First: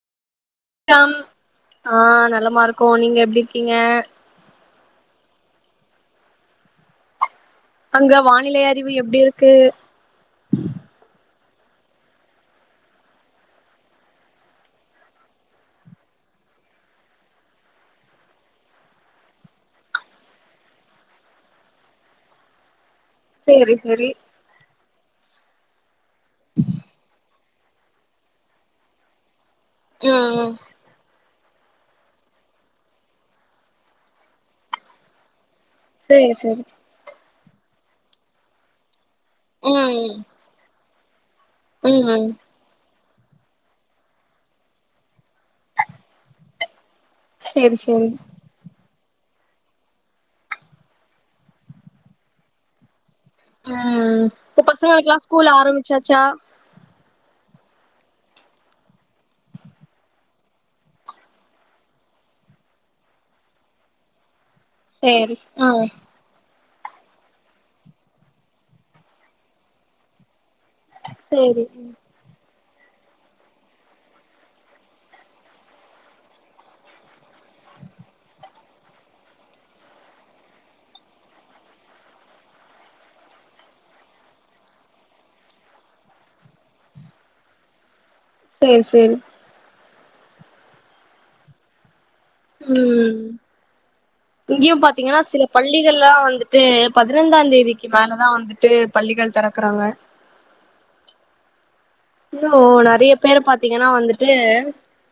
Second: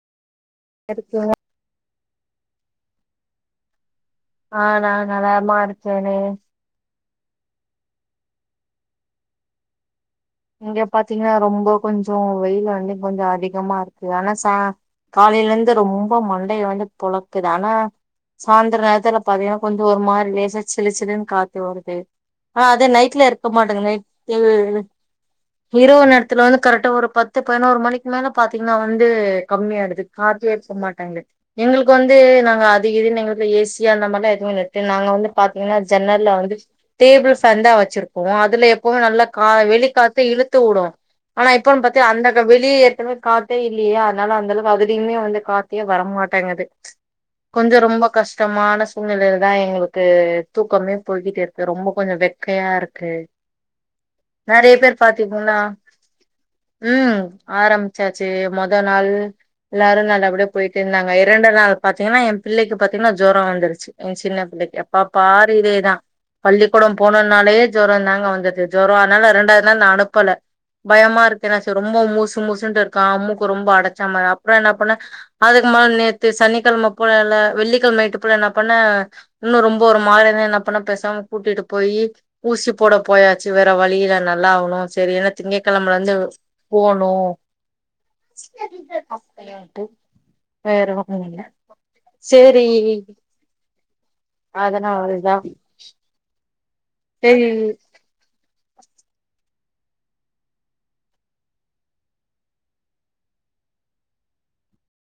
அதுக்கு ஆஹ் நலமா இருக்கோ நீங்க எப்படி இருக்கீங்க ஆஹ் நான் நலமா இருக்கேன்னே அங்க வானிலை அறிவு எப்படி இருக்கு இங்க பாத்தீங்கன்னா ரொம்ப இப்போ கொஞ்சம் வெயில் வந்து கொஞ்சம் அதிகமா இருக்கு ஆனா ச காலையில இருந்து ரொம்ப மண்டையை வந்து பொழக்குது ஆனா சாய்ந்தர நேரத்துல பாத்தீங்கன்னா கொஞ்சம் ஒரு மாதிரி லேசா சிலு சிலுன்னு காத்து வருது ஆனா அதே நைட் வீட்ல இருக்க சேரி மாட்டேங்க நை சேரி இரவு நேரத்துல வந்து கரெக்டா ஒரு பத்து து பதினொரு மணிக்கு மேலே பாத்தீங்கன்னா வந்து கம்மியாடுது ம் காத்தே இருக்க மாட்டாங்கது எங்குளுக்கு வந்து நாங்க அதிக [unintelligible] எங் வீட்ல ஏ சியா அந்த மார்லா எதுவு இல்ல இத்தின் நாங்ளா வந்து பாத்தீங்கன்னா சேரி ஜன்னல்ல சேரி வந்துச் டேபிள்ஸ் சந்தா வச்சிருப்போ அதுல எப்பவுமே நல்லாத் கா வெளி காத் ம் தூடோ ஆனா இப்பன் பாத்து ம் அந்தந்த வெளி ஏற்கனவே காத்தே இல்லீயா அதனால அந்த அளவுக்கு அதுலயுமே வந்து காத்தியே வரமாட்டேங்கது கொஞ்சோ சேரி ரொம்ப சேரி கஷ்டமான ஸ் சூழ்நிலைலதா எங்களுக்கு தூக்கமே போய்கிட்டே இருக்கு ரொம்போ கொஞ்சம் வெக்கையா இருக்கு ம் ஊ நெறைய பாசங்க பேர் ளைக்ளா ஸ்கூல் பாத்தீங்கன்னா ஆரம்பிச்சாச்சா ம் ஆரம்பிச்சாச்சு மொத நாள் எல்லாரும் நல்லப்படியா போயிட்டு இருந்தாங்க இரண்டு நாள் பாத்தீங்கன்னா என் பிள்ளைக்கு பாத்தீங்கன்னா ஜோரோ வந்துருச்சு என் சின்ன [unintelligible] எப்ப சேரி பாரு ஆ இதே தா பள்ளி கூடோ போனோன்னாலே ஜோரோந்தாங்க வந்துது ஜோரோ அதனால ரெண்டாத் லா நா அனுப்புல பயமா இருக்கு னா சேரி சு ரொம்போ மூசு மூசு [unintelligible] மூக்கு ரொம்ப அடச்சாம அப்ற என்ன பண்ண அதுக்கு மேல் நேத்து சனிக்கெழம போலல்ல வெள்ளிக்கெழம் நைட்டு போல னா பண்ண இன்னு ரொம்போ ஒரு மாரியாதா என்ன பண்ண பேசாம கூட்டிட்டு போயி ஊசி போட போயாச்சு வேற வழியில்ல நான் ல்லா ஆவுணு சேரி ஏனா திங்க கெழமலந்து போணு சேரி சேரி [unintelligible] வேற ஒன்னு இல்ல சேரி ம் இங்கியு பாத்தீங்கனா அதனாலதா சில பள்ளிகள்லா வந்து து பதிரெண்டாந் சேரி தேதிக்கி மேலதா வந்து ட்டு பள்ளிகள் தெறக்குறாங்க இன்னு நறைய பேர பாத்தீங்கனா வந்துட்டு